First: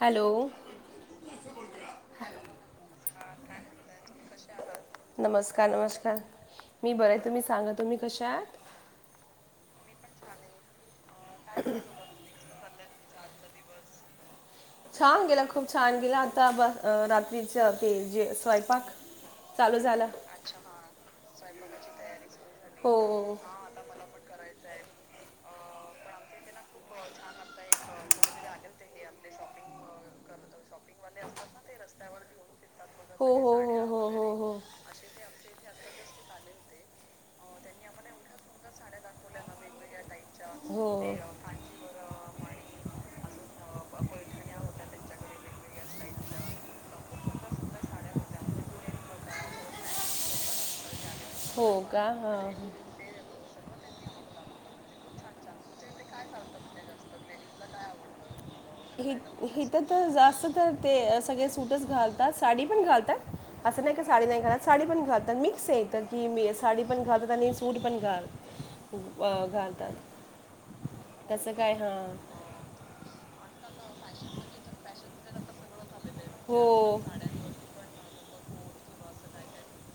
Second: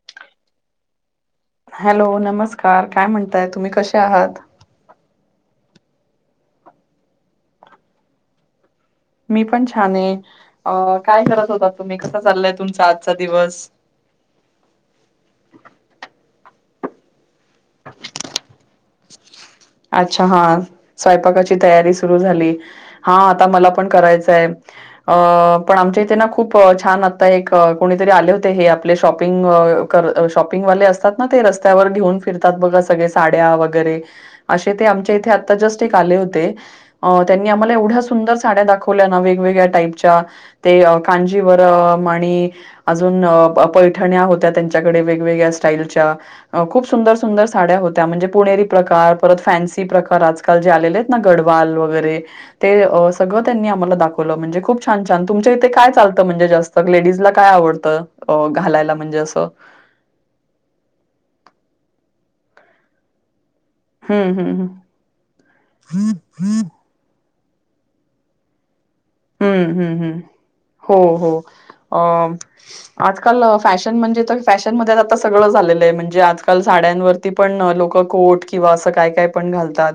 Hello!. Hello! नमस्कार. काय म्हणताय तुम्ही? कसे आहात? नमस्कार नमस्कार मी बरं आहे तुम्ही सांगा तुम्ही कशा आहात? मी पण छान आहे अ काय करत होता तुम्ही कसा चाललाय तुमचा आजचा दिवस? छान गेला खूप छान गेला आता ब रात्रीच्या ते जे स्वयंपाक. चालू झाला अच्छा हा स्वयंपाकाची तयारी सुरू झाली. हो. हा आता मला पण करायचाय. अ पण आमच्या इथे ना खूप छान आता एक कोणीतरी आले होते हे आपले शॉपिंग कर शॉपिंग वाले असतात ना ते रस्त्यावर घेऊन फिरतात बघा सगळे हो साड्या हो हो साड्या वगैरे हो हो वगैरे हो. असे ते आमच्या इथे आत्ता जस्ट एक आले होते. अ त्यांनी आम्हाला एवढ्या सुंदर साड्या दाखवल्या ना वेगवेगळ्या टाईपच्या ते कांजीवरम आणि अजून पैठण्या होत्या त्यांच्याकडे वेगवेगळ्या स्टाईलच्या. खूप सुंदर सुंदर साड्या होत्या म्हणजे पुणेरी प्रकार परत फॅन्सी प्रकार, आजकाल जे आलेले आहेत हो गडवाल साड्या का? वगैरे हा ते सगळं त्यांनी आम्हाला दाखवलं म्हणजे खूप छान छान तुमच्या इथे काय चालतं म्हणजे जास्त लेडीजला काय आवडतं? अं घालायला? ह म्हणजे असं? हथं तर जास्त तर ते सगळे सूटच घालतात साडी पण घालतात. असं नाही का साडी हं, नाही हं, घालत हं. साडी पण घालतात मिक्स आहे इथ की मी साडी पण घालतात आणि सूट पण घालतात. अं, हम्म हम् हम् हो हो त्याचं काय हां अ. आजकाल फॅशन म्हणजे फॅशन मध्ये आता सगळं झालेलं आहे म्हणजे आजकाल हो साड्यांवर ते पण लोक कोट किंवा असं काय काय पण घालतात.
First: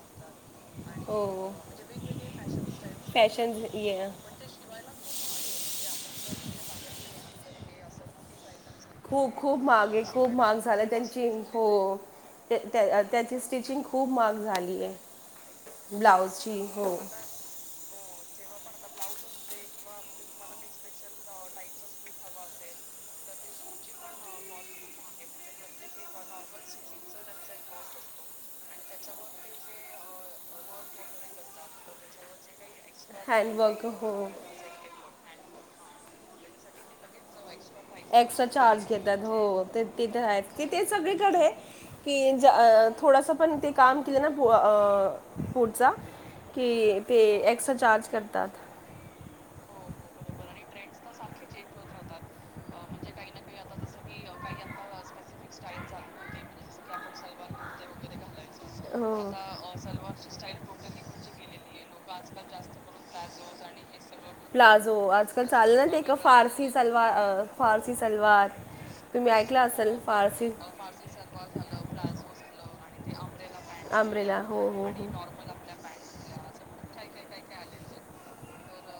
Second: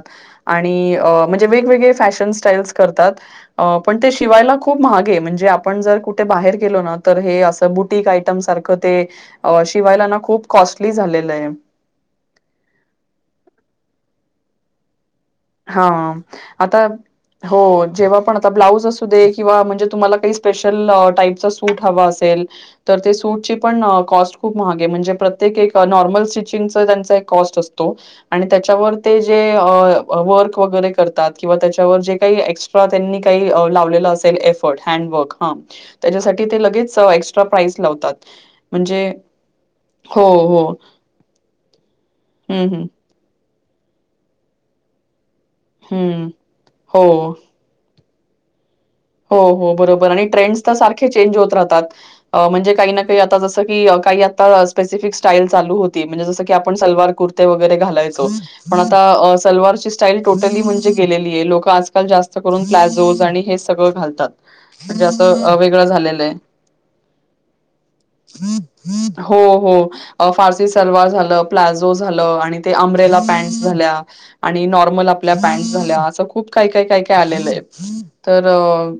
आणि म्हणजे हो वेगवेगळे फॅशन स्टाईल्स करतात फॅशन अब ये शिवायला खूप महाग आहे म्हणजे आपण जर कुठे बाहेर गेलो ना तर हे असं बुटक आयटम सारखं. ते हो खूप अ, महागे शिवायला ना खूप महाग झाल्यात कॉस्टली त्यांची झालेलं आहे हो. त्या त्याची स्टिचिंग खूप महाग झाली आहे. हा ब्लाऊजची आता हो हो जेव्हा पण आता ब्लाऊज असू दे किंवा म्हणजे तुम्हांला काही स्पेशल टाईपच सूट हवं असेल. तर ते सूटची पण कॉस्ट खूप महागे म्हणजे प्रत्येक एक नॉर्मल स्टिचिंगचा त्यांचा एक कॉस्ट असतो. आणि त्याच्यावर ते जे अ वर्क वगैरे करतात किंवा त्याच्यावर जे काही एक्स्ट्रा त्यांनी काही हँडवर्क लावलेलं हो हँडवर्क असेल ए. हॅडवर्क ह त्यांच्यासाठी ते लगेच ए. एक्स्ट्रा चार्ज घेतात हो ते तिथे हो आहेत हो कि ते सगळीकडे की ज हम्म हम्म थोडसं पण ते काम केलं ना अ. पु पुढचा हम्म की ते हो एक्स्ट्रा चार्ज करतात. हो हो बरोबर आणि ट्रेंड्स तर सारखे चेंज होत राहतात. म्हणजे काही ना काही आता जसं की काही आता स्पेसिफिक स्टाईल चालू होती म्हणजे जसं की आपण सलवार कुर्ती. र्ती वगैरे घालायचो. पण आता सलवारची स्टाईल टोटली म्हणजे गेलेली आहे लोक आजकाल जास्त करून प्लाझोज आणि हे सगळं घालतात. प्लाझो म्हणजे असं आजकाल अ, चाल वेगळं ना ते झालेलं आहे. फारसी सलवार फारसी सलवार. तुम्ही हो ऐकलं असेल हो फारसी सलवार झालं प्लाझो झालं आणि ते अंमरेला पॅन्ट. झाल्या आणि नॉर्मल आपल्या पॅट. झाल्या असं खूप काही काय काय आलेलंय तर.